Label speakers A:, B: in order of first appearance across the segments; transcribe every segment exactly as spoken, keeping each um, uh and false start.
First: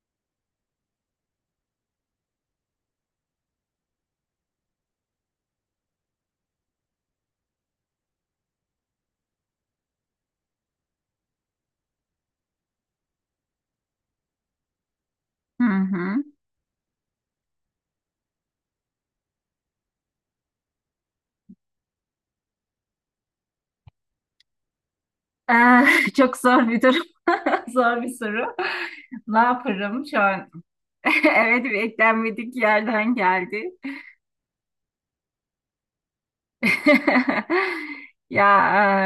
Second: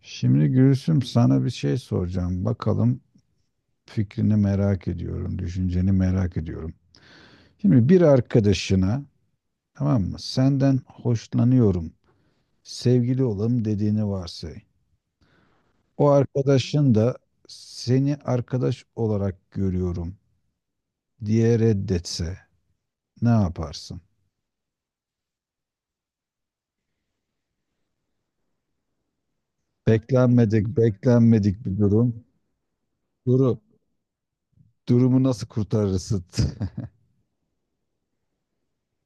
A: Şimdi Gülsüm sana bir şey soracağım. Bakalım fikrini merak ediyorum, düşünceni merak ediyorum. Şimdi bir arkadaşına, tamam mı? Senden hoşlanıyorum, sevgili olalım dediğini varsay.
B: Hı
A: O
B: hı.
A: arkadaşın da seni arkadaş olarak görüyorum diye reddetse ne yaparsın?
B: Eh, çok zor bir durum. Zor bir soru. Ne yaparım şu an?
A: Beklenmedik,
B: Evet,
A: beklenmedik bir durum.
B: beklenmedik yerden
A: Duru,
B: geldi.
A: Durumu nasıl kurtarırsın?
B: Ya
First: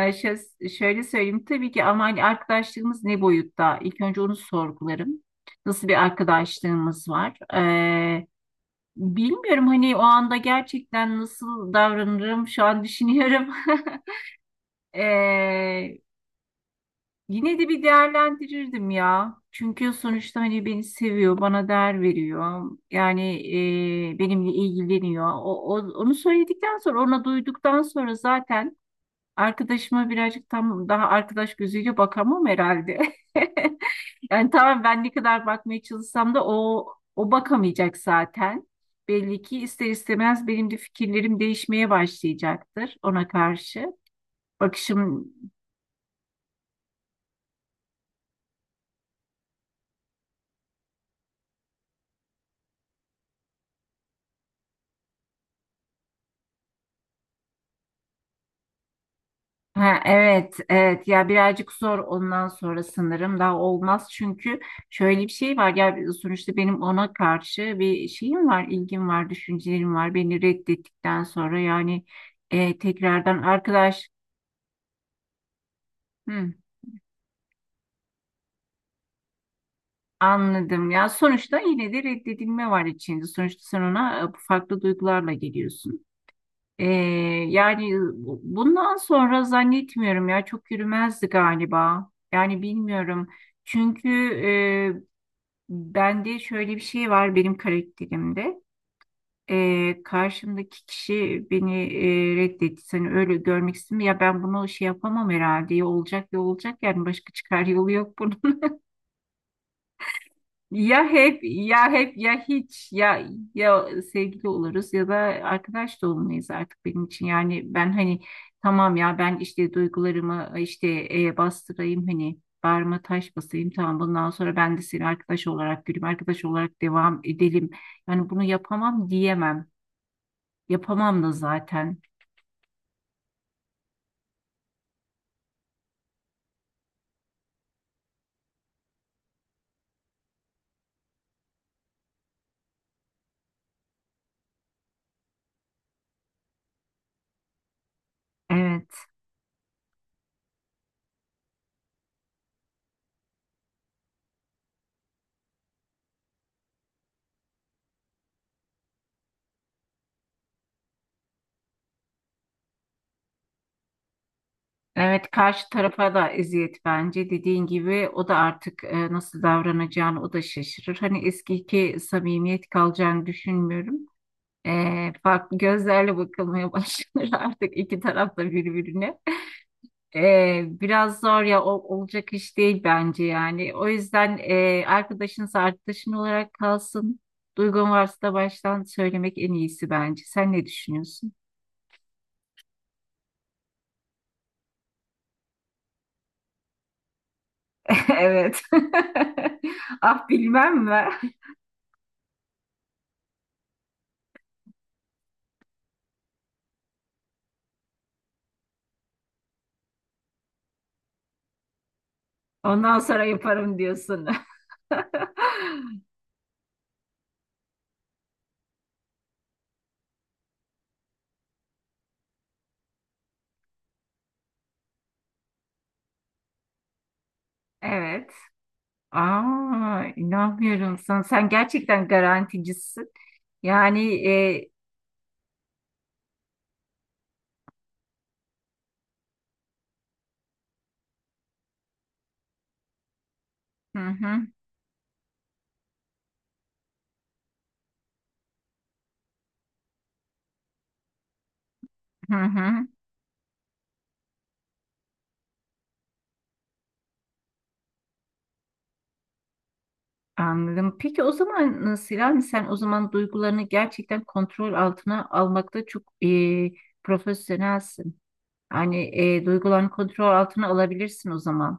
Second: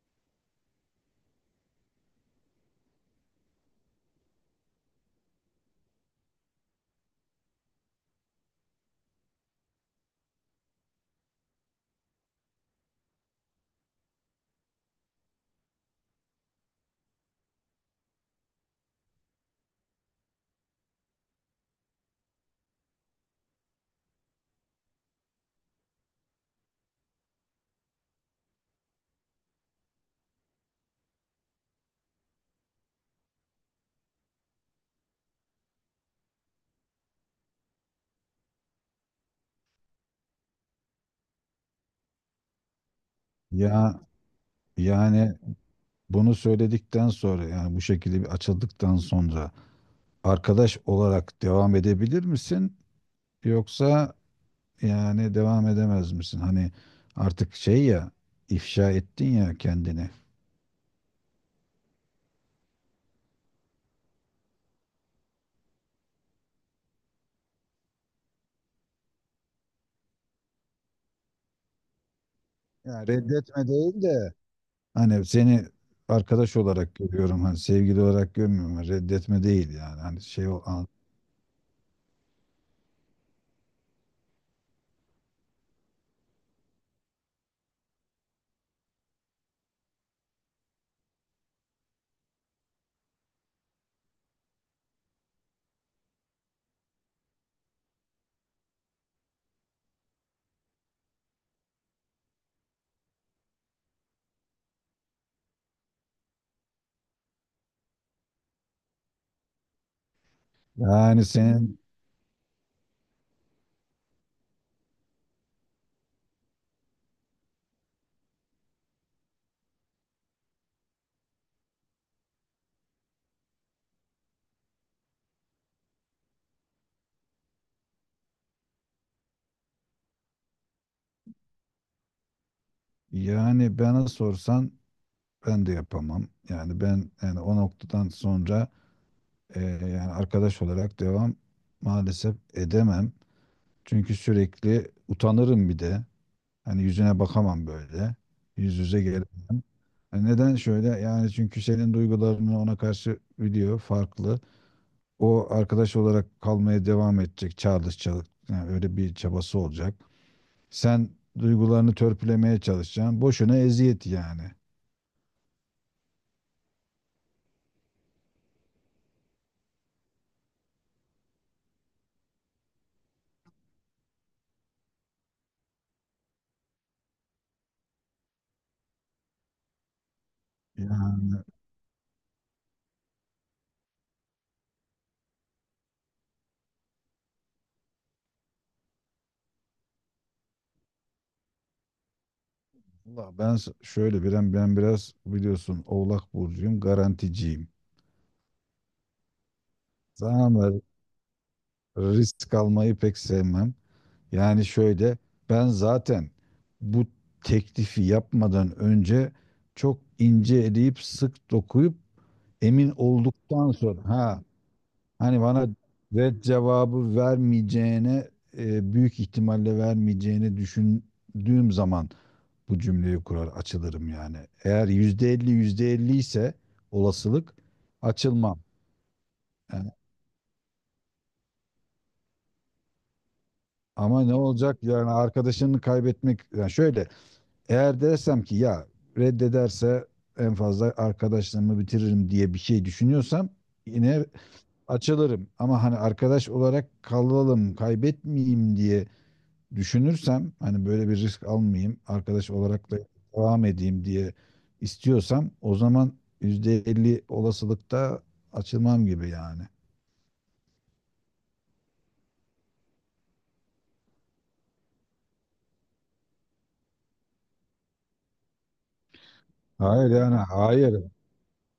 B: eh, şö- şöyle söyleyeyim tabii ki ama hani arkadaşlığımız ne boyutta? İlk önce onu sorgularım. Nasıl bir arkadaşlığımız var? Eh, bilmiyorum hani o anda gerçekten nasıl davranırım şu an düşünüyorum. Ee, Yine de bir değerlendirirdim ya. Çünkü sonuçta hani beni seviyor, bana değer veriyor. Yani e, benimle ilgileniyor. O, o- onu söyledikten sonra, ona duyduktan sonra zaten arkadaşıma birazcık tam daha arkadaş gözüyle bakamam herhalde. Yani tamam ben ne kadar bakmaya çalışsam da o o bakamayacak zaten. Belli ki ister istemez benim de fikirlerim değişmeye başlayacaktır ona karşı.
A: Ya,
B: Bakışım.
A: yani Bunu söyledikten sonra, yani bu şekilde bir açıldıktan sonra arkadaş olarak devam edebilir misin? Yoksa yani devam edemez misin? Hani artık, şey, ya ifşa ettin ya
B: Ha,
A: kendini.
B: evet, evet, ya birazcık zor ondan sonra sanırım daha olmaz çünkü şöyle bir şey var ya, sonuçta benim ona karşı bir şeyim var, ilgim var, düşüncelerim var. Beni reddettikten sonra yani e,
A: Yani
B: tekrardan
A: reddetme değil
B: arkadaş.
A: de, hani seni
B: Hı,
A: arkadaş olarak görüyorum, hani sevgili olarak görmüyorum, reddetme değil yani, hani şey o an-
B: anladım ya sonuçta yine de reddedilme var içinde. Sonuçta sen ona e, farklı duygularla geliyorsun. E, yani bu- bundan sonra zannetmiyorum ya çok yürümezdi galiba. Yani bilmiyorum. Çünkü e, bende şöyle bir şey var benim karakterimde. Ee, karşımdaki kişi beni e, reddetti. Seni öyle görmek istemiyor. Ya ben bunu şey yapamam herhalde. Ya olacak ya olacak yani başka çıkar yolu yok bunun. Ya
A: yani
B: hep
A: senin
B: ya hep ya hiç ya ya sevgili oluruz ya da arkadaş da olmayız artık benim için. Yani ben hani tamam ya ben işte duygularımı işte e, bastırayım hani bağrıma taş basayım tamam bundan sonra ben de seni arkadaş olarak göreyim arkadaş olarak devam edelim. Yani bunu yapamam diyemem. Yapamam da zaten.
A: yani bana sorsan ben de yapamam yani, ben yani o noktadan sonra, Ee, yani arkadaş olarak devam maalesef edemem. Çünkü sürekli utanırım bir de. Hani yüzüne bakamam böyle. Yüz
B: Evet.
A: yüze gelemem. Yani neden şöyle? Yani çünkü senin duygularını ona karşı biliyor, farklı. O arkadaş olarak kalmaya devam edecek, çağrışacak. Yani öyle bir çabası olacak. Sen duygularını törpülemeye çalışacaksın. Boşuna eziyet yani.
B: Evet, karşı tarafa da eziyet bence dediğin gibi o da artık e, nasıl davranacağını o da şaşırır. Hani eskiki samimiyet kalacağını düşünmüyorum. E, farklı gözlerle bakılmaya başlanır artık iki taraf da birbirine. E,
A: Ya
B: biraz zor ya o, olacak iş değil bence yani. O yüzden e, arkadaşınız arkadaşın olarak kalsın. Duygun varsa da baştan söylemek en iyisi bence. Sen ne düşünüyorsun?
A: Allah, ben s- şöyle bir, ben ben biraz, biliyorsun, Oğlak burcuyum, garanticiyim.
B: Evet. Ah,
A: Tamam,
B: bilmem mi?
A: risk almayı pek sevmem. Yani şöyle, ben zaten bu teklifi yapmadan önce çok ince eleyip sık dokuyup emin
B: Ondan sonra
A: olduktan
B: yaparım
A: sonra,
B: diyorsun.
A: ha, hani bana red cevabı vermeyeceğine, e, büyük ihtimalle vermeyeceğini düşündüğüm zaman bu cümleyi kurar, açılırım yani. Eğer yüzde elli yüzde elli ise olasılık,
B: Evet.
A: açılmam. Yani
B: Aa, inanmıyorum sana. Sen gerçekten garanticisin.
A: ama
B: Yani
A: ne
B: e,
A: olacak yani, arkadaşını kaybetmek yani şöyle, eğer dersem ki ya reddederse en fazla arkadaşlığımı bitiririm diye bir şey düşünüyorsam
B: hı
A: yine
B: hı,
A: açılırım. Ama hani arkadaş olarak kalalım, kaybetmeyeyim diye düşünürsem, hani böyle bir risk almayayım,
B: hı
A: arkadaş
B: hı,
A: olarak da devam edeyim diye istiyorsam, o zaman yüzde elli olasılıkta açılmam gibi yani.
B: anladım. Peki o zaman nasıl yani sen o zaman duygularını gerçekten kontrol altına almakta çok e, profesyonelsin. Hani e, duygularını
A: Hayır,
B: kontrol
A: yani
B: altına
A: hayır.
B: alabilirsin o zaman.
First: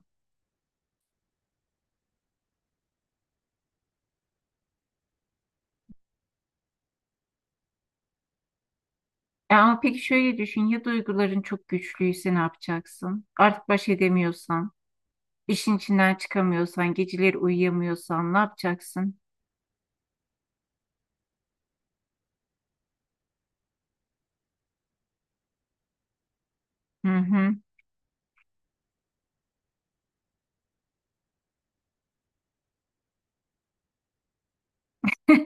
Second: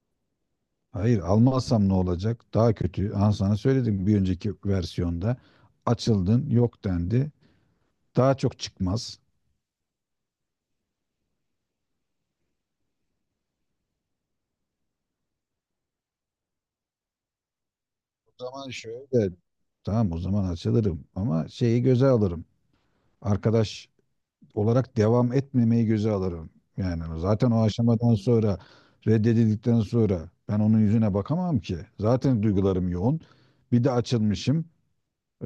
A: Hayır, almazsam ne olacak? Daha kötü. Aha, sana söyledim bir önceki versiyonda. Açıldın, yok dendi. Daha çok çıkmaz.
B: E, ama peki şöyle düşün ya duyguların çok güçlüyse ne yapacaksın? Artık baş edemiyorsan. İşin içinden çıkamıyorsan, geceleri uyuyamıyorsan ne
A: O zaman
B: yapacaksın?
A: şöyle, tamam, o zaman açılırım ama şeyi göze alırım. Arkadaş olarak devam etmemeyi göze alırım. Yani
B: Hı
A: zaten
B: hı.
A: o aşamadan sonra, reddedildikten sonra ben onun yüzüne bakamam ki. Zaten duygularım yoğun. Bir de açılmışım.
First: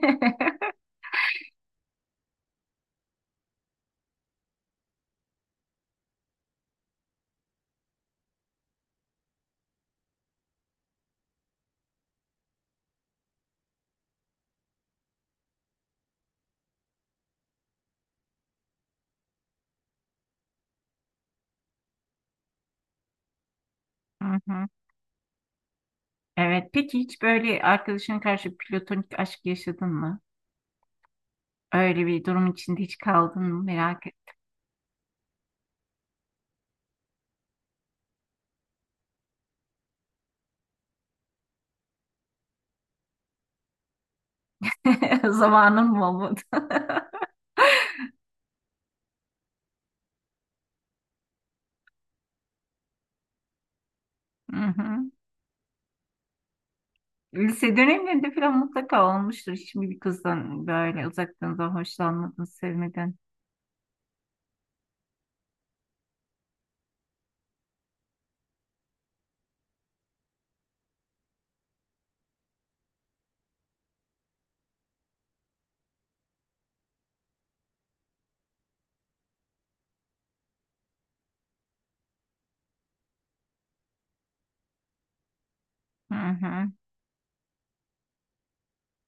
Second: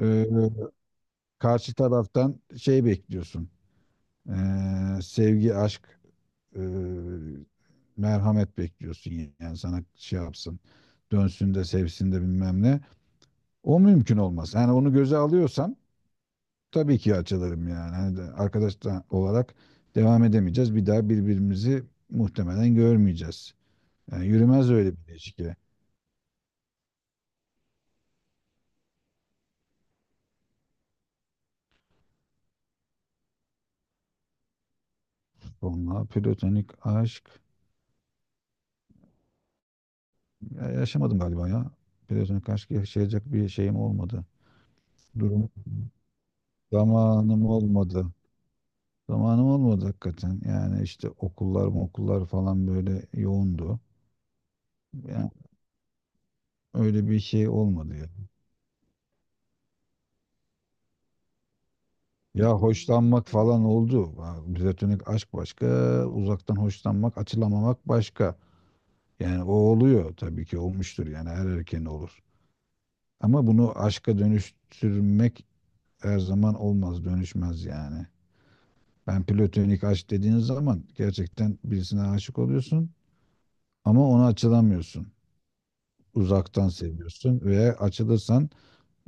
A: Ee, karşı taraftan şey bekliyorsun. Ee, sevgi, aşk, e, merhamet bekliyorsun. Yani sana şey yapsın, dönsün de sevsin de bilmem ne. O mümkün olmaz. Yani onu göze alıyorsam tabii ki açılırım yani. Hani de arkadaş da olarak devam edemeyeceğiz. Bir daha birbirimizi muhtemelen görmeyeceğiz. Yani
B: Hı hı.
A: yürümez öyle bir ilişki.
B: Evet, peki hiç böyle arkadaşına karşı platonik aşk yaşadın mı? Öyle bir durum içinde hiç kaldın mı? Merak et.
A: Onunla platonik aşk ya yaşamadım galiba ya. Platonik aşk yaşayacak bir şeyim olmadı. Durum
B: Zamanın mı olmadı?
A: zamanım olmadı. Zamanım olmadı hakikaten. Yani işte okullar okullar falan böyle yoğundu.
B: Hı hı.
A: Yani öyle bir şey
B: Lise
A: olmadı ya.
B: dönemlerinde falan mutlaka olmuştur. Hiç mi bir kızdan böyle uzaktan da hoşlanmadın,
A: Ya,
B: sevmedin?
A: hoşlanmak falan oldu. Ha, platonik aşk başka, uzaktan hoşlanmak, açılamamak başka. Yani o oluyor, tabii ki olmuştur yani, her erkeğin olur. Ama bunu aşka dönüştürmek her zaman olmaz, dönüşmez yani. Ben platonik aşk dediğiniz zaman gerçekten birisine aşık oluyorsun ama ona açılamıyorsun.
B: Hı hı.
A: Uzaktan seviyorsun ve açılırsan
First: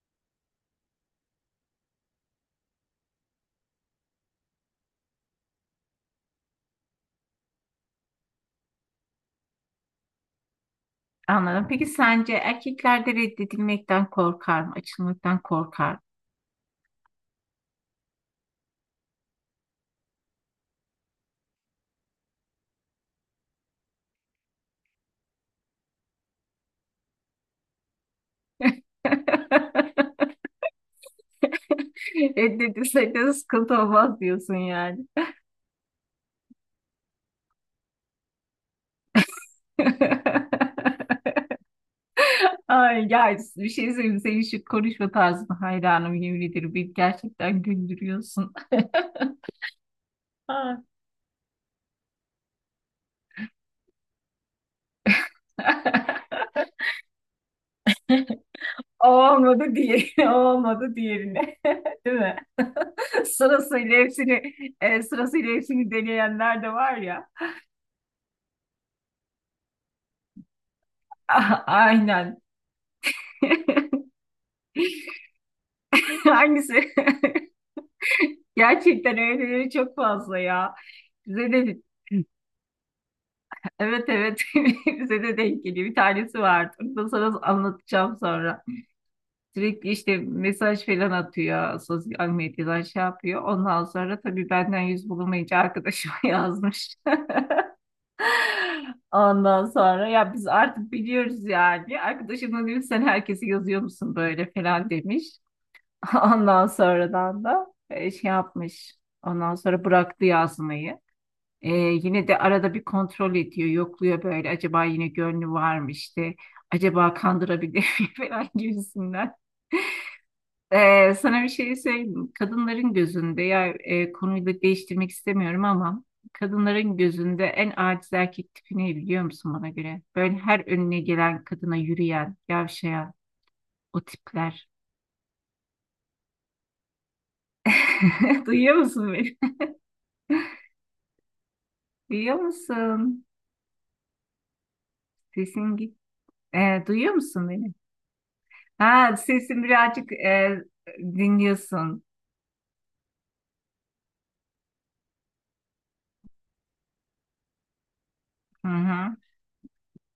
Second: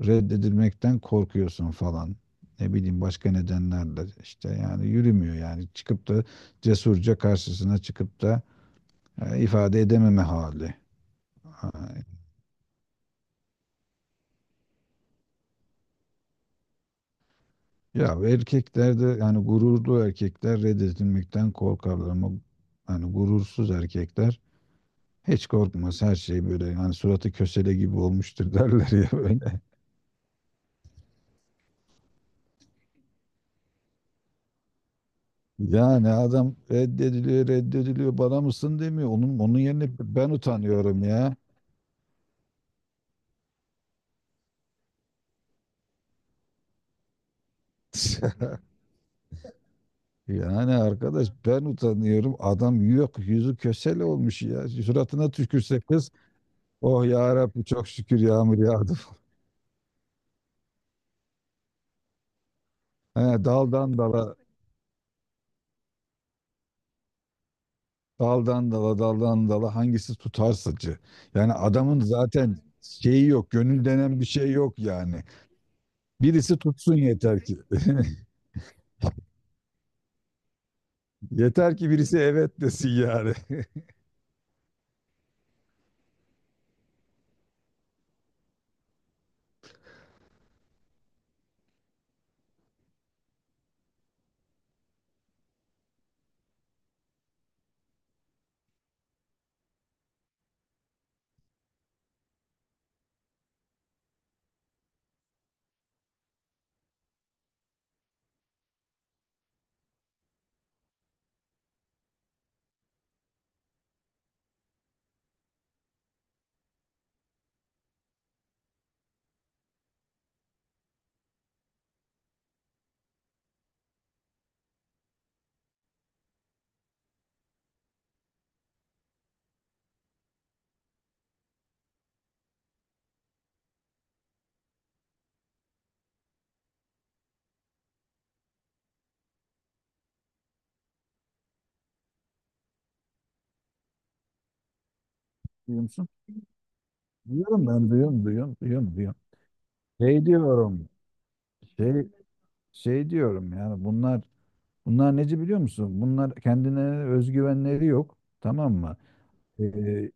A: reddedilmekten korkuyorsun falan. Ne bileyim, başka nedenlerle işte yani, yürümüyor yani, çıkıp da cesurca karşısına çıkıp da e, ifade edememe hali.
B: Anladım.
A: Ha,
B: Peki sence erkeklerde reddedilmekten korkar mı? Açılmaktan korkar
A: ya erkekler de yani, gururlu erkekler reddedilmekten korkarlar ama yani gurursuz erkekler hiç korkmaz, her şey böyle yani, suratı kösele gibi olmuştur derler ya
B: mı?
A: böyle.
B: Reddedilsek de sıkıntı olmaz diyorsun yani.
A: Yani adam reddediliyor reddediliyor, bana mısın demiyor. Onun onun yerine ben utanıyorum ya.
B: Ay ya bir şey söyleyeyim senin şu konuşma tarzına hayranım yemin ederim beni gerçekten güldürüyorsun.
A: Yani
B: Ah.
A: arkadaş, ben utanıyorum. Adam yok, yüzü kösele olmuş ya. Suratına tükürse kız, oh ya Rabbi çok şükür yağmur yağdı.
B: O olmadı diğeri, o olmadı diğerine. Değil mi?
A: He, daldan
B: Sırasıyla
A: dala,
B: hepsini, e, sırasıyla hepsini deneyenler de var ya.
A: daldan dala, daldan dala, hangisi tutarsacı. Yani adamın
B: Aynen.
A: zaten şeyi yok, gönül denen bir şey yok yani. Birisi
B: Hangisi?
A: tutsun yeter ki.
B: Gerçekten öyleleri çok fazla ya. Bize
A: Yeter
B: de
A: ki birisi evet desin yani.
B: evet, evet, bize de denk geliyor. Bir tanesi vardı. Onu da sana anlatacağım sonra. Sürekli işte mesaj falan atıyor. Sosyal medyadan şey yapıyor. Ondan sonra tabii benden yüz bulamayınca arkadaşıma yazmış. Ondan sonra ya biz artık biliyoruz yani. Arkadaşım da demiş sen herkesi yazıyor musun böyle falan demiş. Ondan sonradan da e, şey yapmış. Ondan sonra bıraktı yazmayı. Ee, yine de arada bir kontrol ediyor, yokluyor böyle. Acaba yine gönlü var mı işte? Acaba kandırabilir mi falan gibisinden. Ee, sana bir şey söyleyeyim. Kadınların gözünde ya e, konuyu da değiştirmek istemiyorum ama kadınların gözünde en aciz erkek tipi ne biliyor musun bana göre? Böyle her önüne gelen kadına yürüyen, yavşayan o tipler. Duyuyor musun beni? Duyuyor musun? Sesin
A: Duyuyor
B: git.
A: musun?
B: Ee, duyuyor musun
A: Duyuyorum,
B: beni?
A: ben duyuyorum duyuyorum duyuyorum
B: Ha,
A: duyuyorum.
B: sesi birazcık
A: Şey
B: e,
A: diyorum, şey
B: dinliyorsun.
A: şey diyorum yani, bunlar bunlar neci biliyor musun? Bunlar, kendine özgüvenleri yok.
B: Hı
A: Tamam mı?
B: hı.
A: Ee,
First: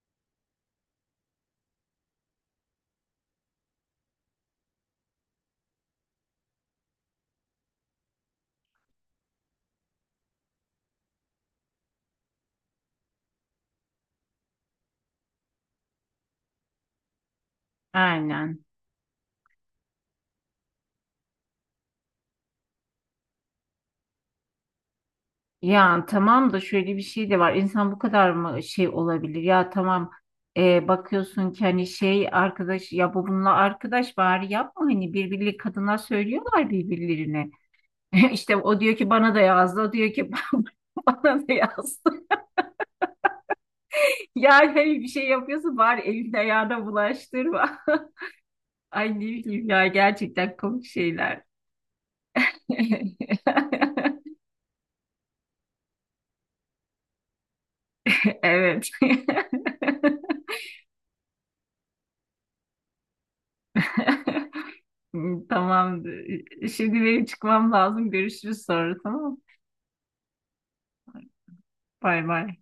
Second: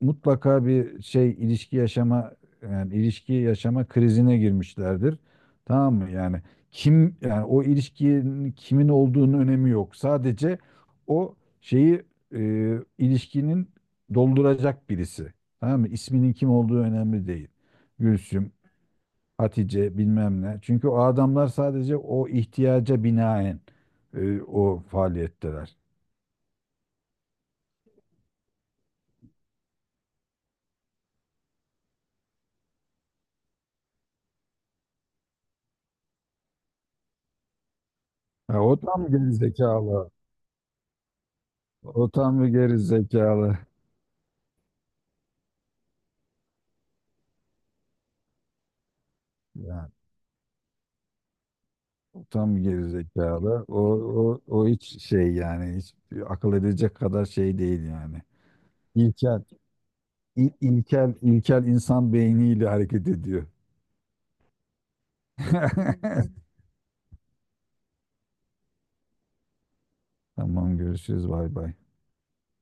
A: mutlaka bir şey, ilişki yaşama yani ilişki yaşama krizine girmişlerdir. Tamam mı? Yani kim, yani o ilişkinin kimin olduğunun önemi yok. Sadece o şeyi, e, ilişkinin dolduracak birisi. Tamam mı? İsminin kim olduğu önemli değil. Gülsüm,
B: Aynen.
A: Hatice, bilmem ne. Çünkü o adamlar sadece o ihtiyaca binaen e, o faaliyetteler.
B: Ya tamam da şöyle bir şey de var. İnsan bu kadar mı şey olabilir? Ya tamam e, bakıyorsun ki hani şey arkadaş ya bu bununla arkadaş bari yapma hani birbirleri kadınlar söylüyorlar birbirlerine.
A: Ha,
B: İşte
A: o
B: o diyor
A: tam
B: ki
A: geri
B: bana da yazdı, o
A: zekalı.
B: diyor ki bana da
A: O
B: yazdı.
A: tam bir geri zekalı.
B: Yani hani bir şey yapıyorsun bari elini ayağına bulaştırma. Ay ne bileyim ya
A: Yani
B: gerçekten komik şeyler.
A: o tam bir geri zekalı. O, o, o hiç şey yani, hiç akıl edecek kadar şey değil yani.
B: Evet.
A: İlkel, il, ilkel, ilkel insan beyniyle hareket ediyor.
B: Tamamdır. Şimdi benim çıkmam lazım. Görüşürüz sonra, tamam mı?
A: Tamam, görüşürüz, bay bay.
B: Bay bay.